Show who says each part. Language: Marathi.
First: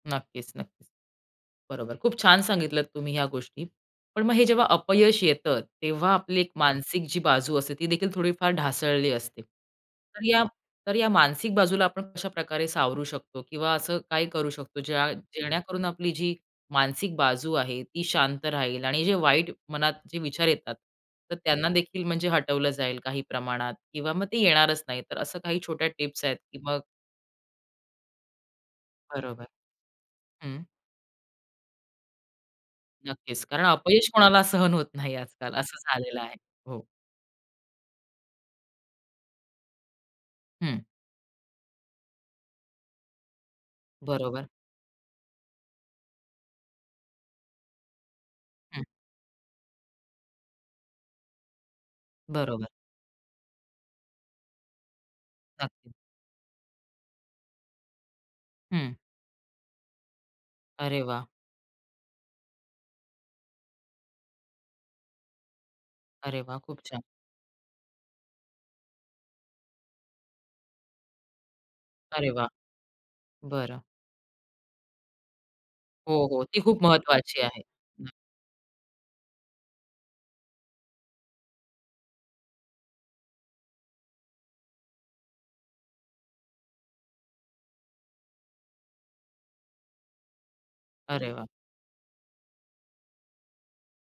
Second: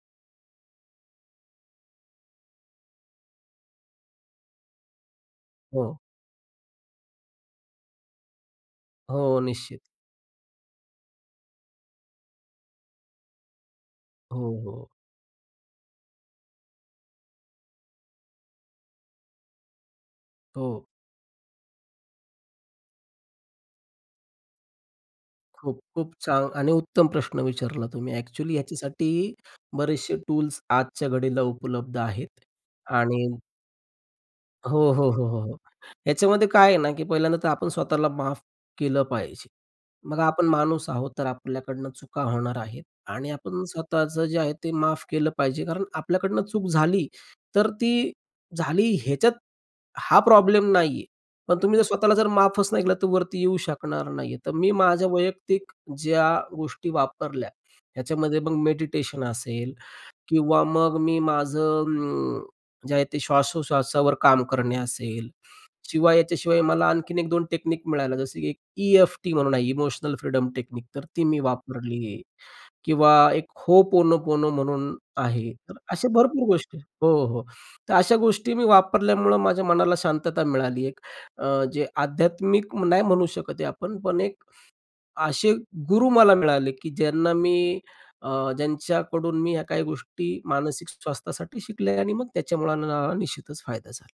Speaker 1: नक्कीच, नक्कीच. बरोबर. खूप छान सांगितलत तुम्ही ह्या गोष्टी. पण मग हे जेव्हा अपयश येतं,
Speaker 2: हो.
Speaker 1: तेव्हा आपली एक मानसिक जी बाजू असते ती देखील थोडीफार ढासळली
Speaker 2: हो,
Speaker 1: असते.
Speaker 2: निश्चित.
Speaker 1: तर या, तर या मानसिक बाजूला आपण कशाप्रकारे सावरू शकतो? किंवा असं काही
Speaker 2: हो,
Speaker 1: करू शकतो
Speaker 2: हो.
Speaker 1: ज्या जेणेकरून आपली जी मानसिक बाजू आहे ती शांत राहील आणि जे वाईट मनात जे विचार येतात
Speaker 2: हो.
Speaker 1: तर त्यांना देखील म्हणजे हटवलं जाईल काही प्रमाणात? किंवा मग ते येणारच नाही. तर असं काही छोट्या
Speaker 2: खूप-खूप
Speaker 1: टिप्स आहेत
Speaker 2: छान
Speaker 1: की
Speaker 2: आणि
Speaker 1: मग
Speaker 2: उत्तम प्रश्न विचारला तुम्ही. ॲक्चुअली ह्याच्यासाठी
Speaker 1: बरोबर.
Speaker 2: बरेचसे टूल्स
Speaker 1: हं.
Speaker 2: आजच्या घडीला उपलब्ध आहेत आणि
Speaker 1: नक्कीच कारण अपयश कोणाला सहन
Speaker 2: हो,
Speaker 1: होत
Speaker 2: हो,
Speaker 1: नाही
Speaker 2: हो, हो,
Speaker 1: आजकाल.
Speaker 2: हो.
Speaker 1: असं झालेलं आहे.
Speaker 2: याच्यामध्ये काय आहे
Speaker 1: हो.
Speaker 2: ना, की पहिल्यांदा तर आपण स्वतःला माफ केलं पाहिजे. बघा आपण
Speaker 1: हं.
Speaker 2: माणूस आहोत, तर आपल्याकडून चुका होणार आहेत आणि आपण स्वतःचं जे
Speaker 1: बरोबर.
Speaker 2: आहे ते माफ केलं पाहिजे. कारण आपल्याकडनं चूक झाली, तर ती
Speaker 1: हं.
Speaker 2: झाली ह्याच्यात हा प्रॉब्लेम नाहीये. पण तुम्ही जर स्वतःला जर
Speaker 1: बरोबर.
Speaker 2: माफच नाही केला तर वरती येऊ शकणार नाहीये. तर मी माझ्या वैयक्तिक
Speaker 1: नक्कीच.
Speaker 2: ज्या गोष्टी वापरल्या ह्याच्यामध्ये मग
Speaker 1: हं.
Speaker 2: मेडिटेशन असेल किंवा मग
Speaker 1: अरे
Speaker 2: मी
Speaker 1: वाह!
Speaker 2: माझं अं, जे आहे ते श्वासोश्वासावर काम करणे असेल. शिवाय
Speaker 1: अरे वाह!
Speaker 2: याच्याशिवाय
Speaker 1: खूप
Speaker 2: मला
Speaker 1: छान!
Speaker 2: आणखीन 1-2 टेक्नीक मिळाल्या जसं की एक ई-एफ-टी म्हणून आहे इमोशनल फ्रीडम टेक्निक, तर ती मी वापरली.
Speaker 1: अरे वाह!
Speaker 2: किंवा एक
Speaker 1: बरं.
Speaker 2: Ho'oponopono म्हणून आहे. तर असे
Speaker 1: हो, हो.
Speaker 2: भरपूर
Speaker 1: ती
Speaker 2: गोष्टी
Speaker 1: खूप
Speaker 2: हो,
Speaker 1: महत्वाची
Speaker 2: हो.
Speaker 1: आहे.
Speaker 2: तर
Speaker 1: हं.
Speaker 2: अशा गोष्टी मी वापरल्यामुळं माझ्या मनाला शांतता मिळाली एक अ, जे आध्यात्मिक म नाही म्हणू शकत हे आपण, पण एक अशे गुरु मला मिळाले की ज्यांना मी अ, ज्यांच्याकडून मी ह्या काही गोष्टी मानसिक
Speaker 1: अरे वाह!
Speaker 2: स्वास्थ्यासाठी शिकलोय आणि मग त्याच्यामुळे अ, निश्चितच फायदा झाला.